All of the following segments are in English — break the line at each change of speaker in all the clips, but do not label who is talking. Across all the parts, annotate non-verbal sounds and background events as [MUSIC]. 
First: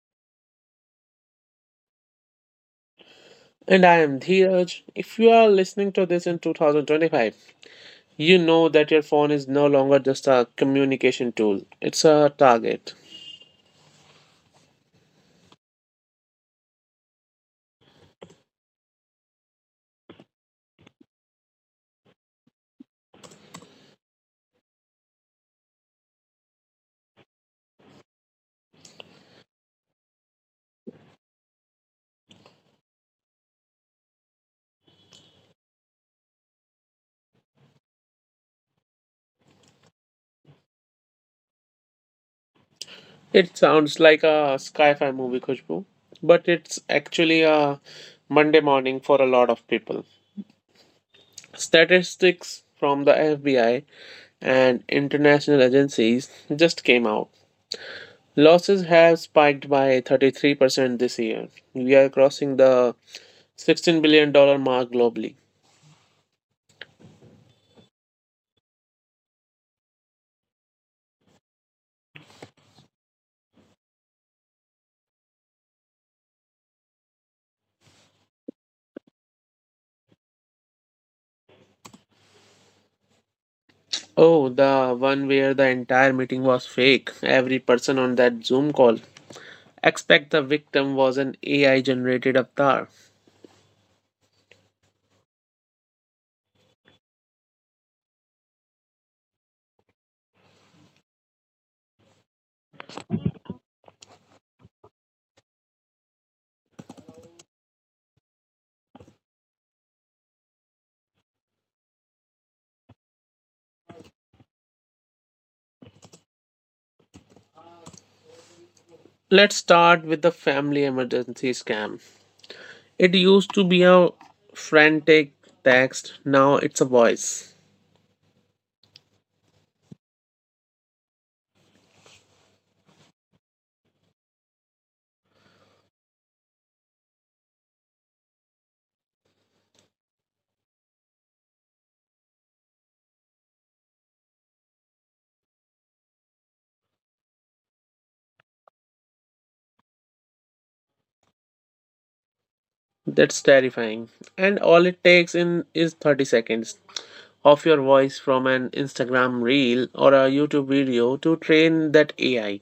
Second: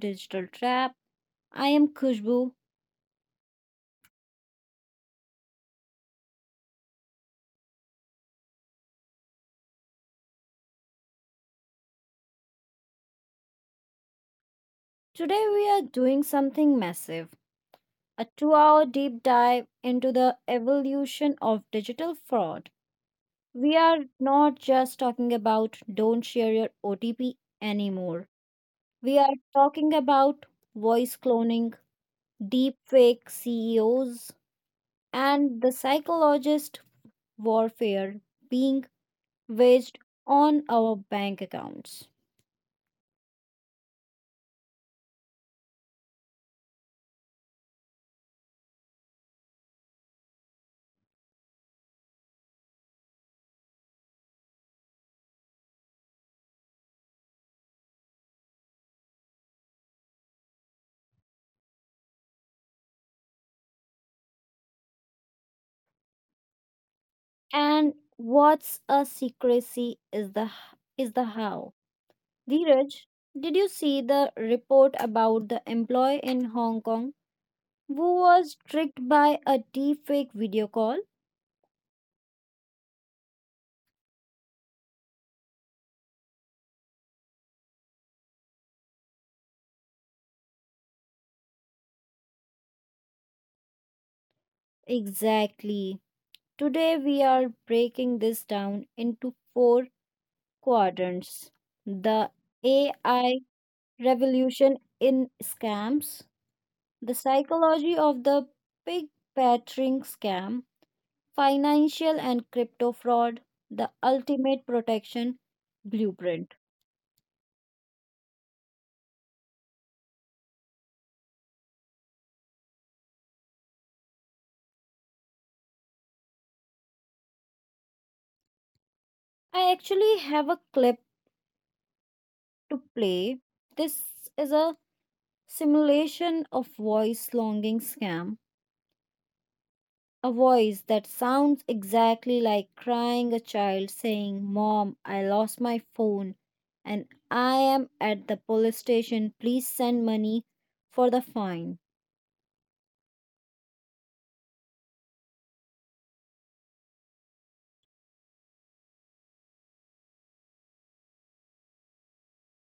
Digital Trap. I am Khushbu.
And I am Dheeraj. If you are listening to this in 2025, you know that your phone is no longer just a communication tool, it's a target.
Today, we are doing something massive, a 2 hour deep dive into the evolution of digital fraud. We are not just talking about don't share your OTP anymore, we are talking about voice cloning, deepfake CEOs, and the psychologist warfare being based on our bank accounts.
It sounds like a sci fi movie, Khushbu, but it's actually a Monday morning for a lot of people. Statistics from the FBI and international agencies just came out. Losses have spiked by 33% this year. We are crossing the $16 billion dollars mark globally.
And what's a secrecy is the how. Dheeraj, did you see the report about the employee in Hong Kong who was tricked by a deepfake video call?
Oh, the one where the entire meeting was fake. Every person on that Zoom call. Expect the victim was an AI generated avatar.
Exactly. Today we are breaking this down into four quadrants. The AI revolution in scams, the psychology of the pig battering scam, Financial and Crypto Fraud, the Ultimate Protection Blueprint.
Let's start with the family emergency scam. It used to be a frantic text, now it's a voice.
I actually have a clip to play. This is a simulation of voice longing scam. A voice that sounds exactly like crying a child saying, "Mom, I lost my phone and I am at the police station. Please send money for the fine."
That's terrifying. And all it takes in is 30 seconds of your voice from an Instagram reel or a YouTube video to train that AI.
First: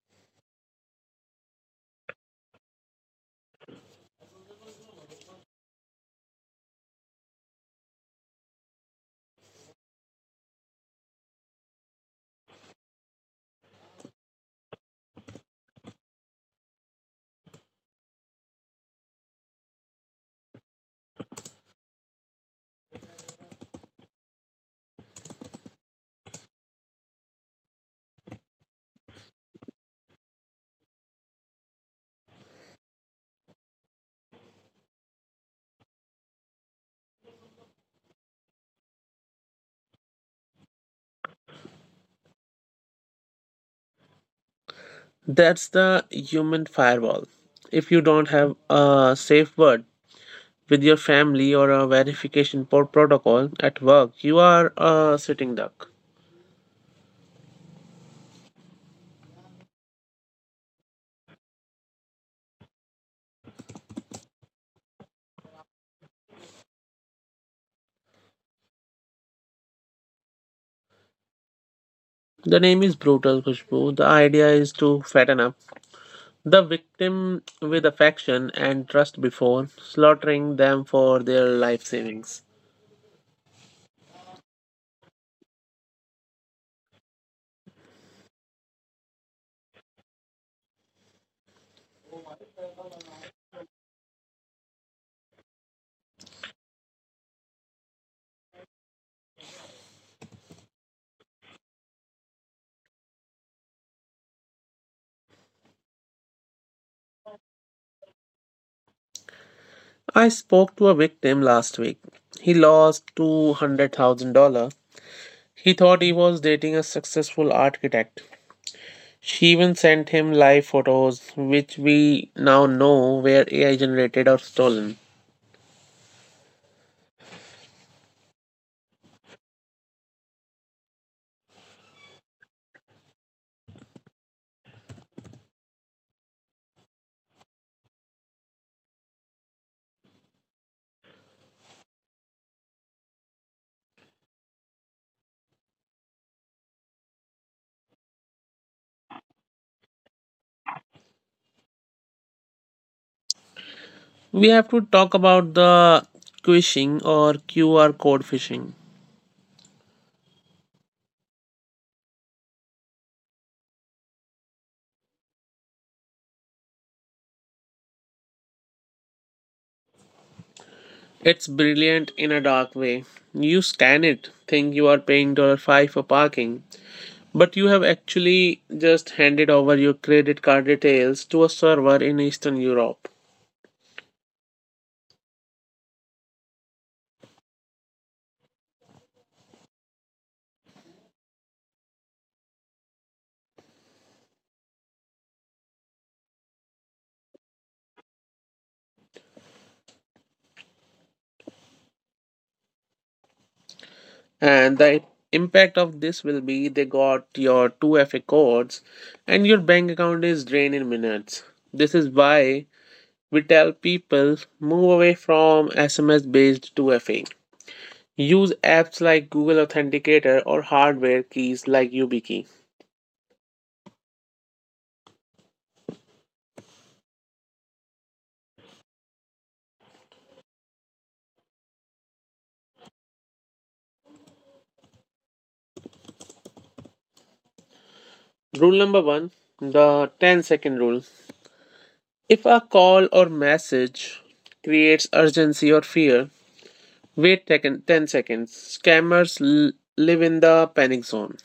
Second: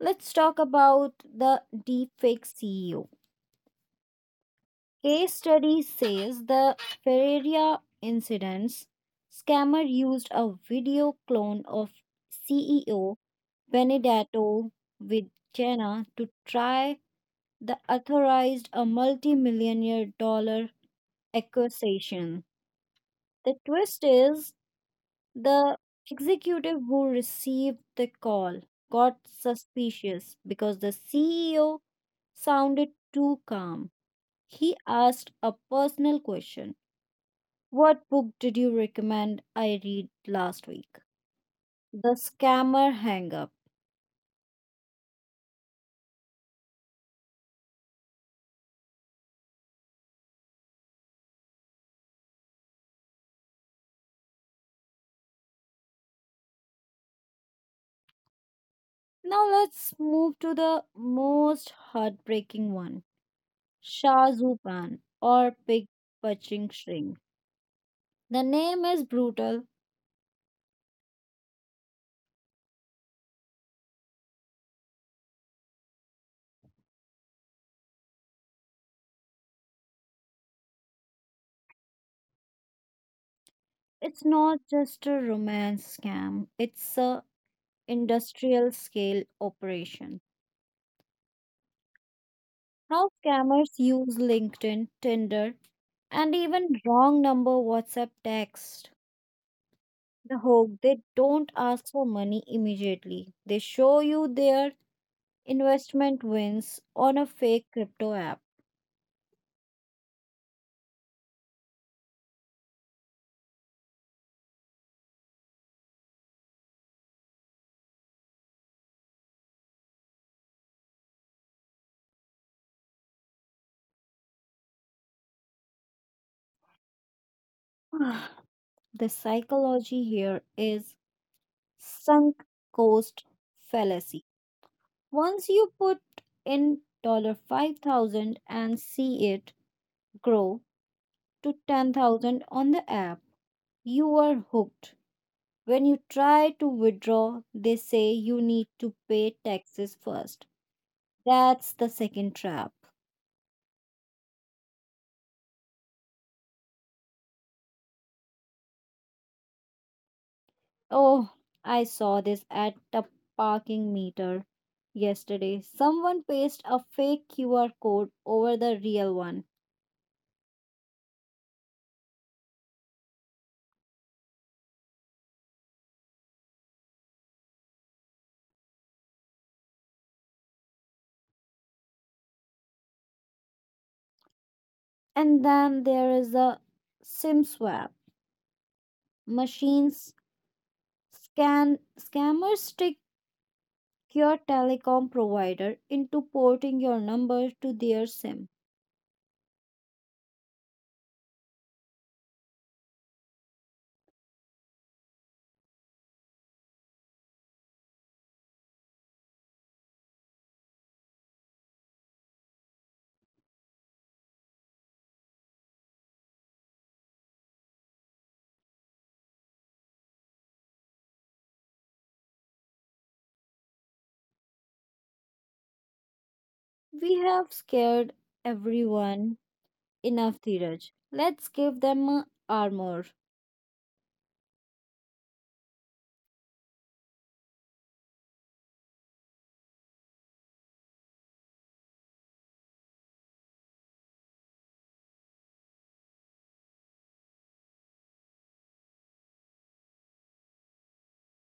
Let's talk about the deepfake CEO. Case study says the Ferreira incidents scammer used a video clone of CEO Benedetto Vigena to try the authorized a multi-millionaire dollar acquisition. The twist is the executive who received the call got suspicious because the CEO sounded too calm. He asked a personal question: what book did you recommend I read last week? The Scammer Hang Up.
That's the human firewall. If you don't have a safe word with your family or a verification protocol at work, you are a sitting duck.
Now let's move to the most heartbreaking one: Shah Zupan, or Pig Punching String. The name is brutal.
The name is brutal, Khushbu. The idea is to fatten up the victim with affection and trust before slaughtering them for their life savings.
It's not just a romance scam, it's a industrial scale operation. How scammers use LinkedIn, Tinder, and even wrong number WhatsApp texts. The hope they don't ask for money immediately. They show you their investment wins on a fake crypto app.
I spoke to a victim last week. He lost $200,000. He thought he was dating a successful architect. She even sent him live photos, which we now know were AI generated or stolen.
[SIGHS] The psychology here is sunk cost fallacy. Once you put in dollar 5,000 and see it grow to 10,000 on the app, you are hooked. When you try to withdraw, they say you need to pay taxes first. That's the second trap.
We have to talk about the quishing or QR code phishing.
Oh, I saw this at the parking meter yesterday. Someone pasted a fake QR code over the real one.
It's brilliant in a dark way. You scan it, think you are paying $5 for parking, but you have actually just handed over your credit card details to a server in Eastern Europe.
And then there is a SIM swap. Machines scan scammers trick your telecom provider into porting your number to their SIM.
And the impact of this will be they got your 2FA codes and your bank account is drained in minutes. This is why we tell people move away from SMS based 2FA. Use apps like Google Authenticator or hardware keys like YubiKey.
We have scared everyone enough, Dheeraj. Let's give them a armor.
Rule number one, the 10 second rule. If a call or message creates urgency or fear, wait 10 seconds. Scammers live in the panic zone.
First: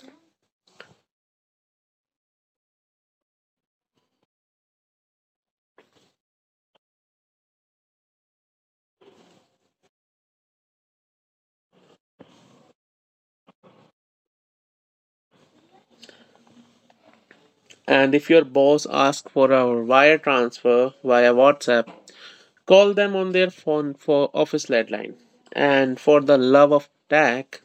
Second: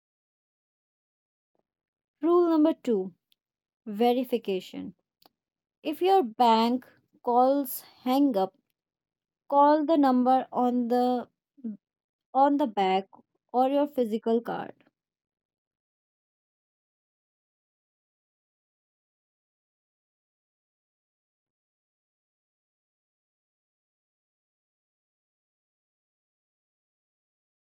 Rule number two: verification. If your bank calls hang up, call the number on the back or your physical card.
And if your boss asks for a wire transfer via WhatsApp, call them on their phone for office landline. And for the love of tech,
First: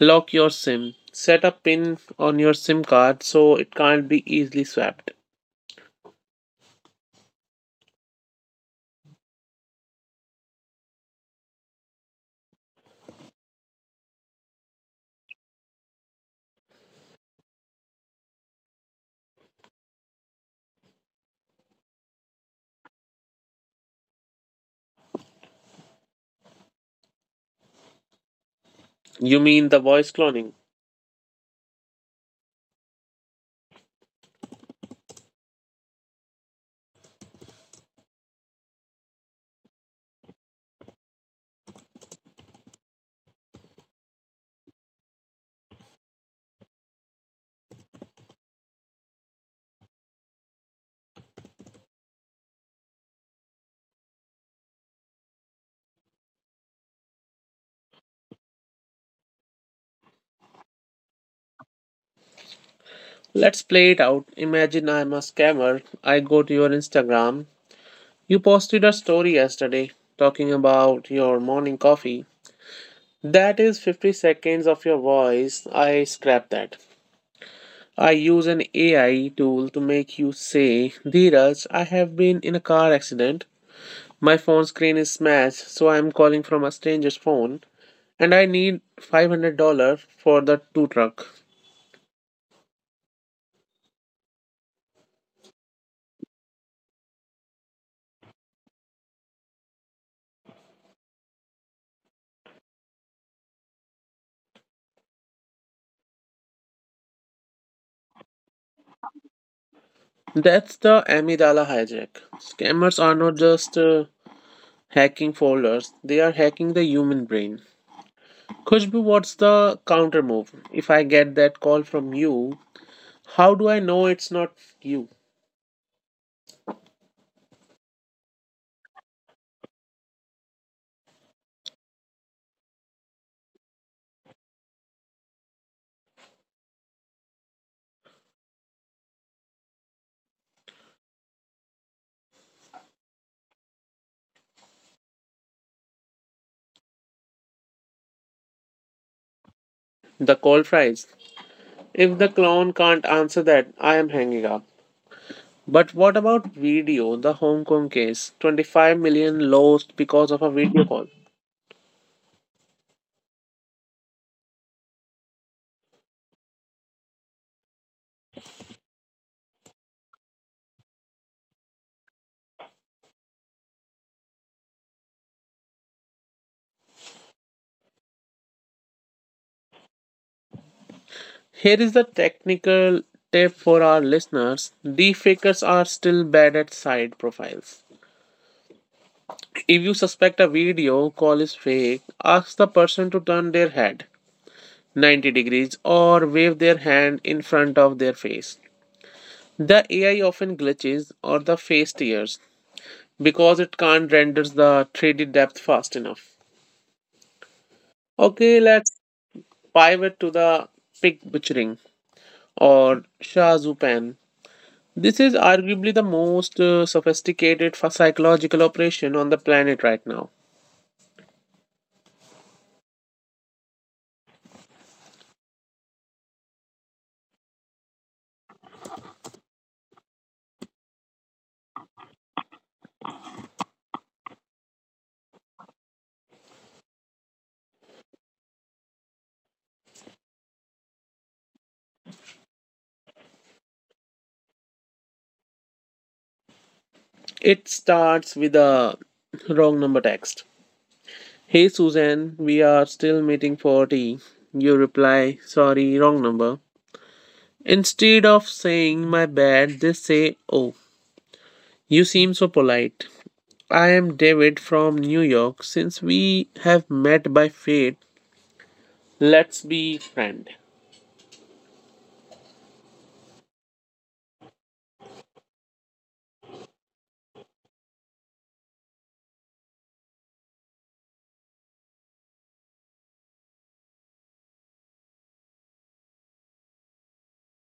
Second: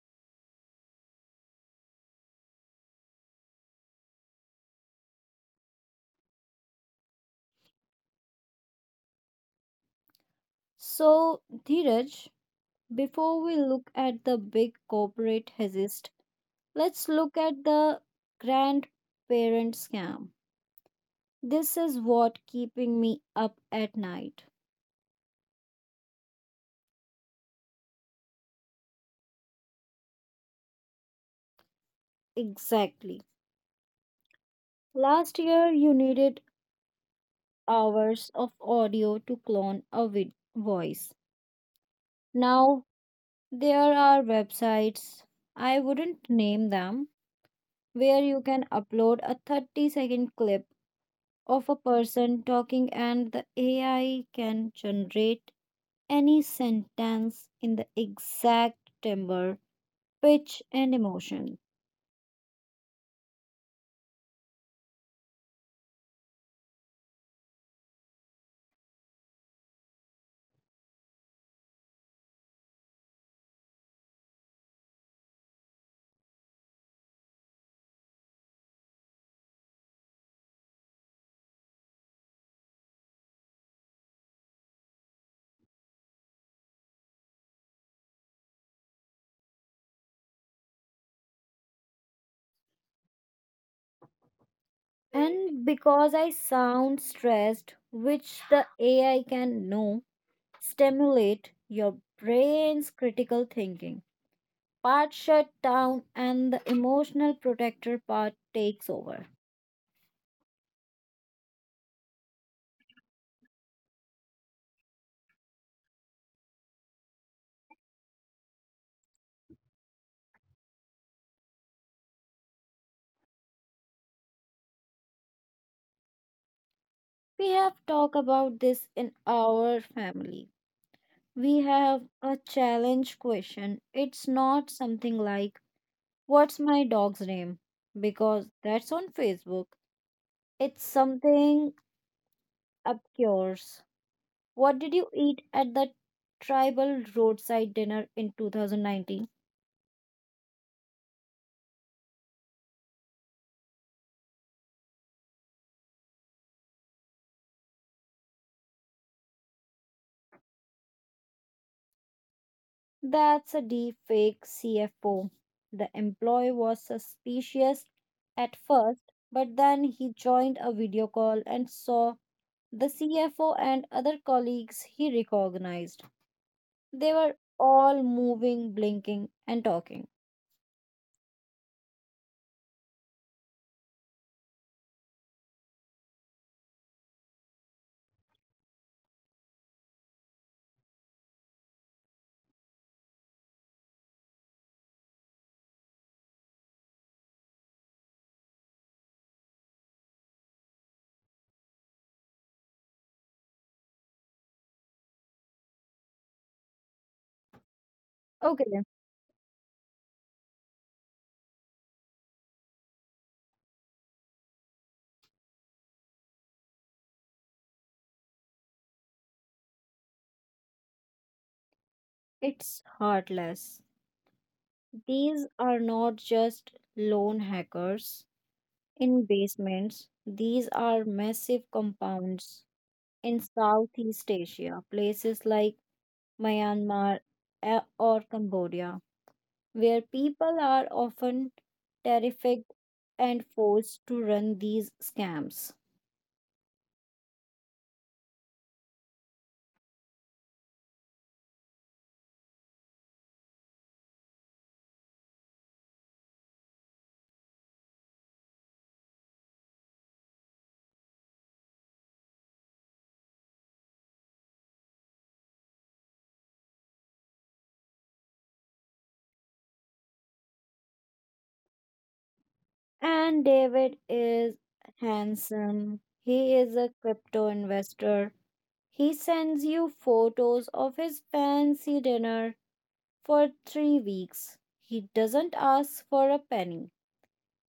lock your SIM. Set a pin on your SIM card so it can't be easily swapped.
So, Dheeraj, before we look at the big corporate hazist, let's look at the grandparent scam. This is what keeping me up at night.
You mean the voice cloning?
Exactly. Last year you needed hours of audio to clone a voice. Now, there are websites, I wouldn't name them, where you can upload a 30-second clip of a person talking and the AI can generate any sentence in the exact timbre, pitch, and emotion.
Let's play it out. Imagine I'm a scammer. I go to your Instagram. You posted a story yesterday talking about your morning coffee. That is 50 seconds of your voice. I scrap that. I use an AI tool to make you say, Dheeraj, I have been in a car accident. My phone screen is smashed, so I am calling from a stranger's phone, and I need $500 for the tow truck.
And because I sound stressed, which the AI can know, stimulate your brain's critical thinking. Part shut down and the emotional protector part takes over.
That's the amygdala hijack. Scammers are not just hacking folders, they are hacking the human brain. Khushbu, what's the counter move? If I get that call from you, how do I know it's not you?
We have talked about this in our family. We have a challenge question. It's not something like, what's my dog's name? Because that's on Facebook. It's something obscure. What did you eat at the tribal roadside dinner in 2019?
The call fries. If the clone can't answer that, I am hanging up. But what about video, the Hong Kong case? 25 million lost because of a video call.
That's a deep fake CFO. The employee was suspicious at first, but then he joined a video call and saw the CFO and other colleagues he recognized. They were all moving, blinking, and talking.
Here is the technical tip for our listeners: deepfakers are still bad at side profiles. If you suspect a video call is fake, ask the person to turn their head 90 degrees or wave their hand in front of their face. The AI often glitches or the face tears because it can't renders the 3D depth fast enough. Okay,
Okay,
let's pivot to the pig butchering or Shazupan. This is arguably the most sophisticated psychological operation on the planet right now.
it's heartless. These are not just lone hackers in basements, these are massive compounds in Southeast Asia, places like Myanmar, or Cambodia, where people are often terrified and forced to run these scams.
It starts with a wrong number text. Hey Susan, we are still meeting for tea. You reply, sorry, wrong number. Instead of saying my bad, they say, oh, you seem so polite. I am David from New York. Since we have met by fate, let's be friend.
And David is handsome. He is a crypto investor. He sends you photos of his fancy dinner for 3 weeks. He doesn't ask for a penny.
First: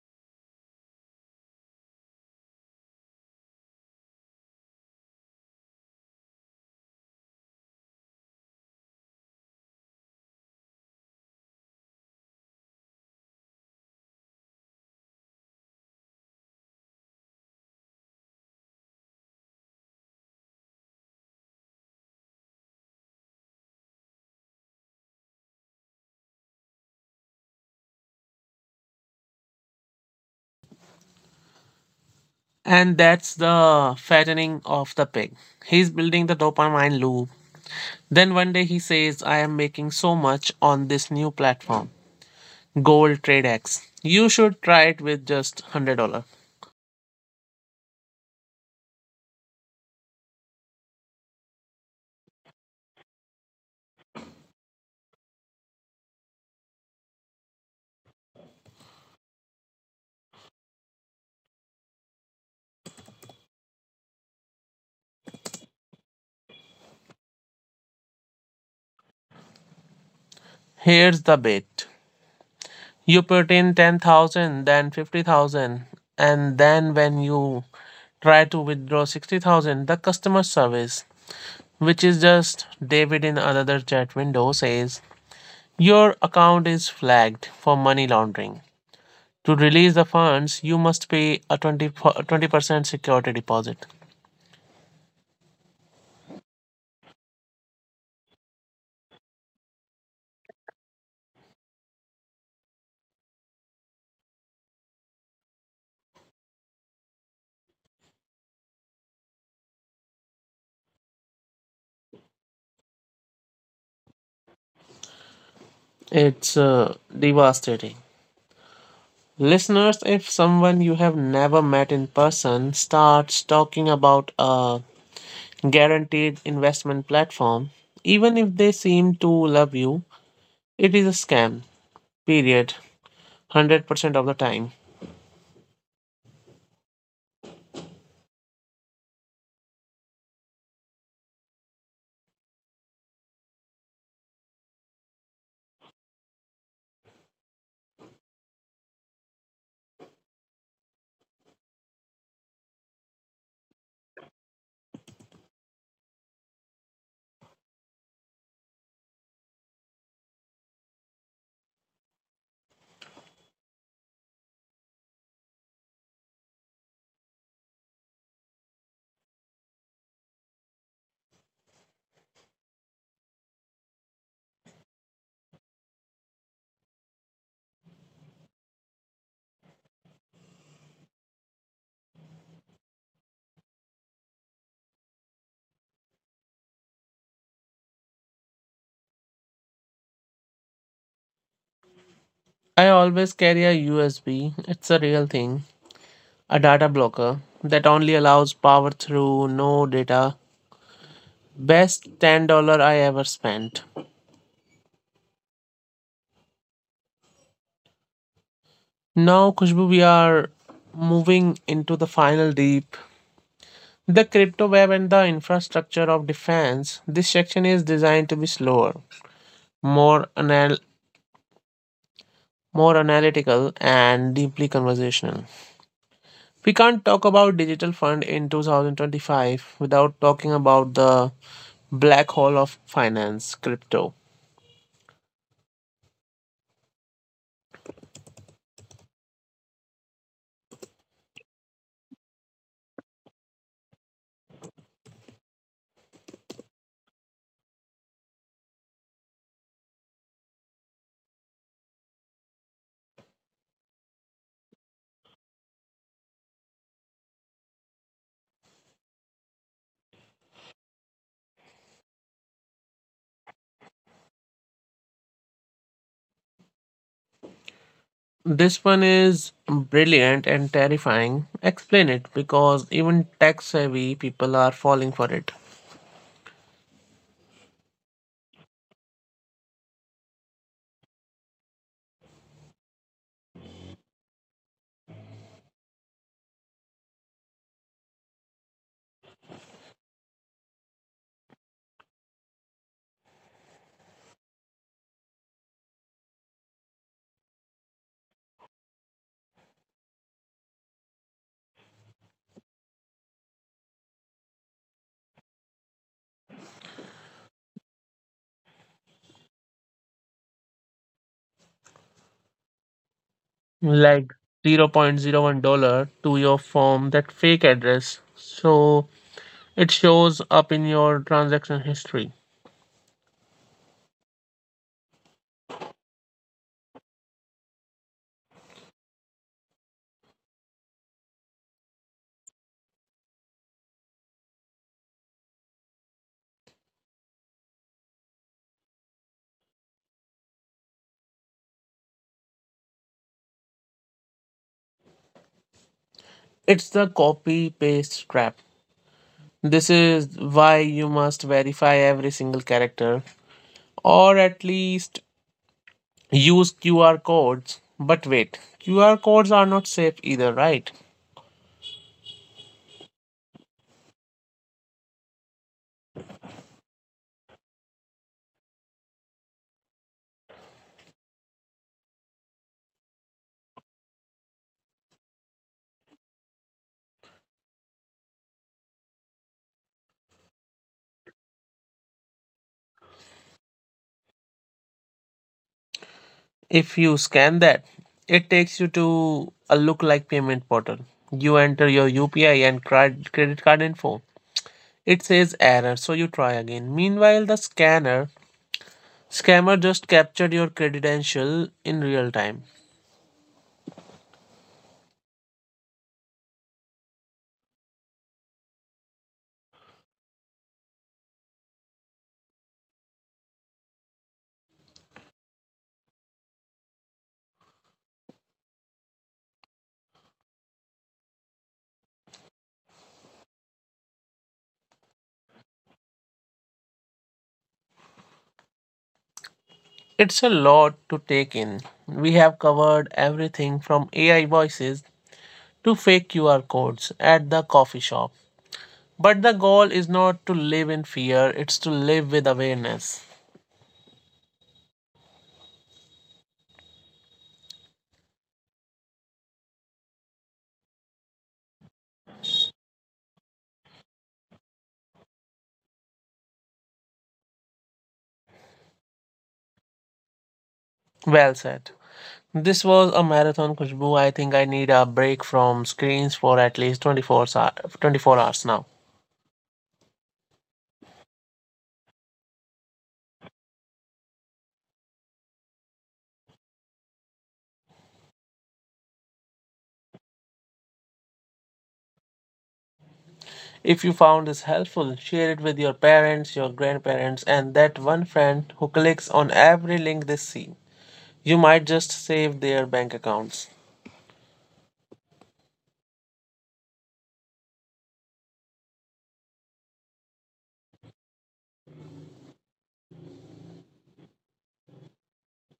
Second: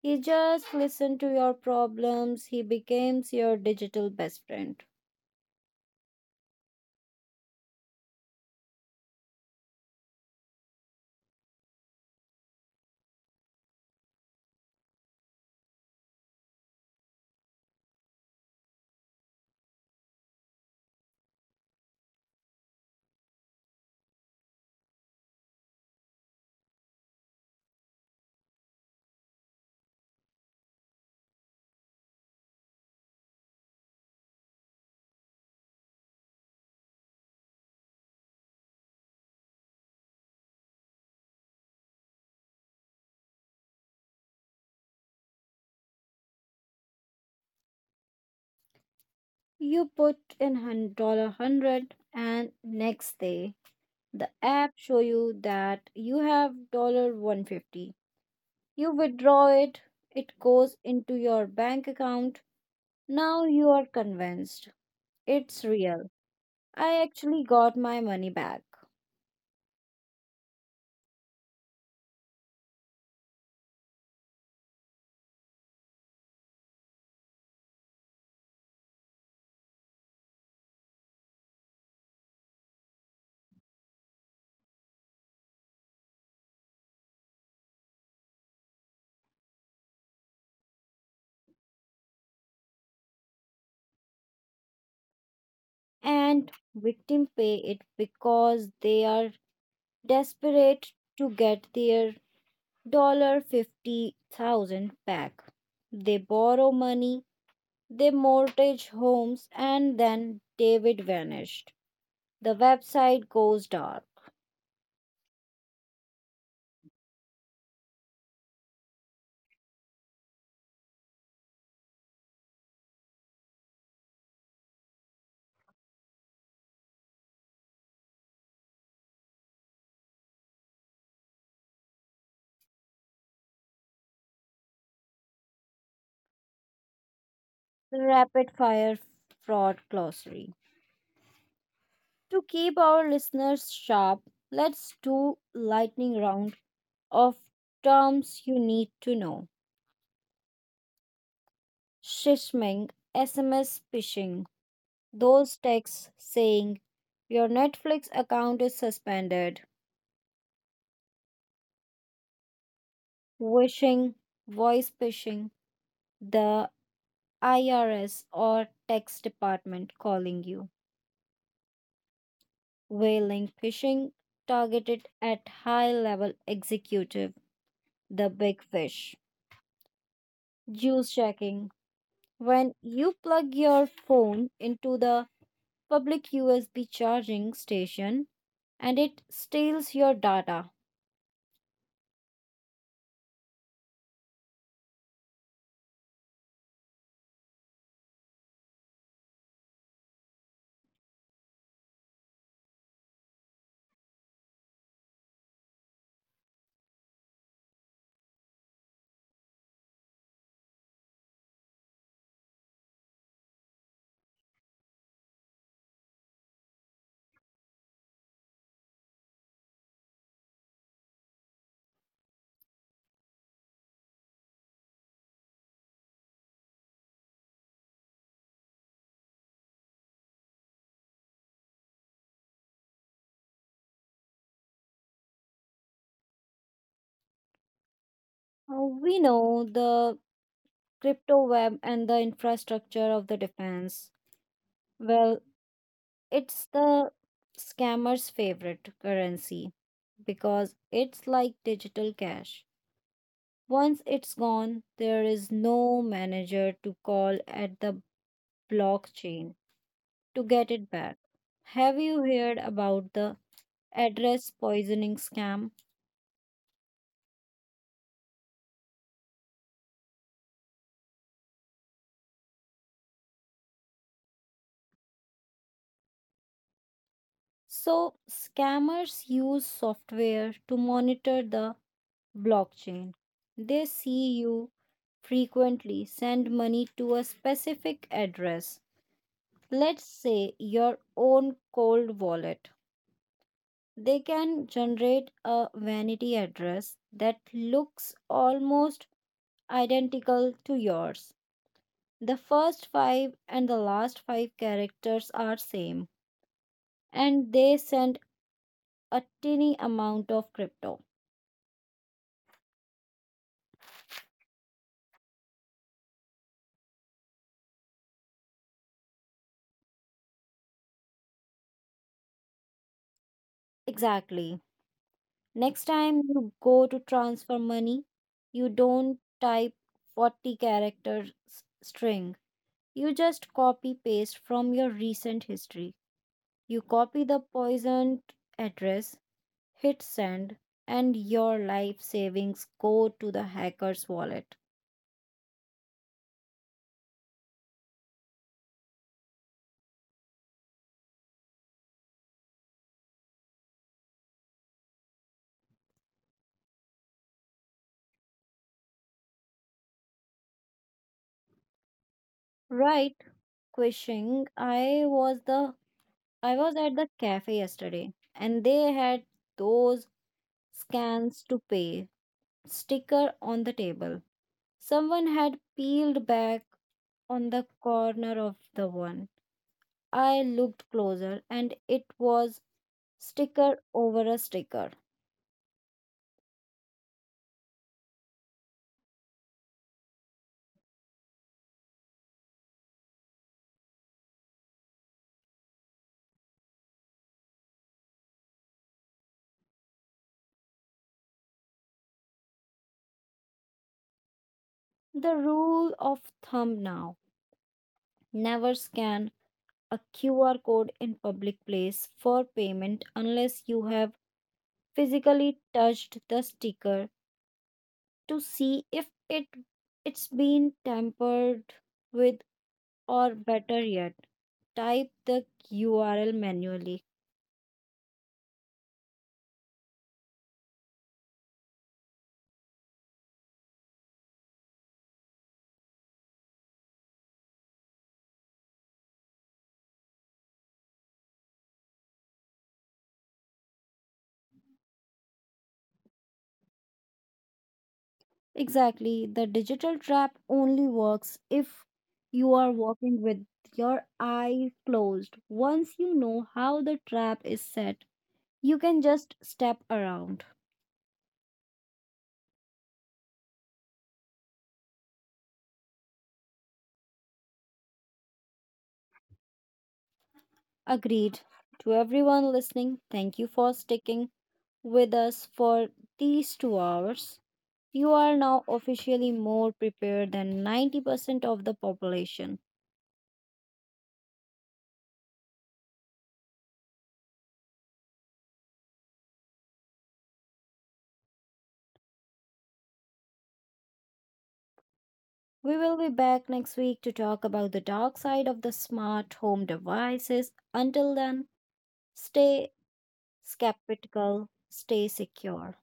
He just listens to your problems. He becomes your digital best friend.
And that's the fattening of the pig. He's building the dopamine loop. Then one day he says, I am making so much on this new platform, Gold TradeX. You should try it with just $100.
You put in dollar hundred, and next day the app show you that you have dollar 150. You withdraw it, it goes into your bank account. Now you are convinced it's real. I actually got my money back.
Here's the bait. You put in 10,000, then 50,000, and then when you try to withdraw 60,000, the customer service, which is just David in another chat window, says, your account is flagged for money laundering. To release the funds, you must pay a 20% security deposit.
And victims pay it because they are desperate to get their dollar 50,000 back. They borrow money, they mortgage homes, and then David vanished. The website goes dark.
It's devastating. Listeners, if someone you have never met in person starts talking about a guaranteed investment platform, even if they seem to love you, it is a scam, period, 100% of the time.
Rapid fire fraud glossary. To keep our listeners sharp, let's do lightning round of terms you need to know. Shishming, SMS phishing, those texts saying your Netflix account is suspended; wishing, voice phishing, the IRS or tax department calling you; whaling phishing, targeted at high level executive, the big fish; juice checking, when you plug your phone into the public USB charging station and it steals your data.
I always carry a USB. It's a real thing. A data blocker that only allows power through no data. Best $10 I ever spent. Now, Khushbu, we are moving into the final deep. The crypto web and the infrastructure of defense. This section is designed to be slower, more anal- more analytical, and deeply conversational. We can't talk about digital fund in 2025 without talking about the black hole of finance, crypto.
We know the crypto web and the infrastructure of the defense. Well, it's the scammer's favorite currency because it's like digital cash. Once it's gone, there is no manager to call at the blockchain to get it back. Have you heard about the address poisoning scam?
This one is brilliant and terrifying. Explain it because even tech savvy people are falling for it.
So, scammers use software to monitor the blockchain. They see you frequently send money to a specific address, let's say your own cold wallet. They can generate a vanity address that looks almost identical to yours. The first five and the last five characters are same and they send a tiny amount of crypto.
Like zero point zero $0.01 to your firm that fake address. So it shows up in your transaction history.
Exactly. Next time you go to transfer money, you don't type 40 character string. You just copy paste from your recent history. You copy the poisoned address, hit send, and your life savings go to the hacker's wallet.
It's the copy paste trap. This is why you must verify every single character or at least use QR codes. But wait, QR codes are not safe either, right?
Right, Quishing. I was at the cafe yesterday and they had those scans to pay sticker on the table. Someone had peeled back on the corner of the one. I looked closer and it was sticker over a sticker.
If you scan that, it takes you to a look like payment portal. You enter your UPI and credit card info. It says error, so you try again. Meanwhile, the scanner scammer just captured your credential in real time.
The rule of thumb now: never scan a QR code in public place for payment unless you have physically touched the sticker to see if it's been tampered with, or better yet, type the URL manually.
It's a lot to take in. We have covered everything from AI voices to fake QR codes at the coffee shop. But the goal is not to live in fear, it's to live with awareness.
Exactly. The digital trap only works if you are walking with your eyes closed. Once you know how the trap is set, you can just step around.
Well said. This was a marathon, Kushbu. I think I need a break from screens for at least 24 hours now.
Agreed. To everyone listening, thank you for sticking with us for these 2 hours. You are now officially more prepared than 90% of the population.
If you found this helpful, share it with your parents, your grandparents, and that one friend who clicks on every link they see. You might just save their bank accounts
We will be back next week to talk about the dark side of the smart home devices. Until then, stay skeptical, stay secure.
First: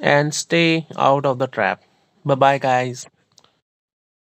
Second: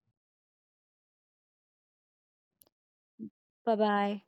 and stay out of the trap. Bye bye, guys.
Bye bye.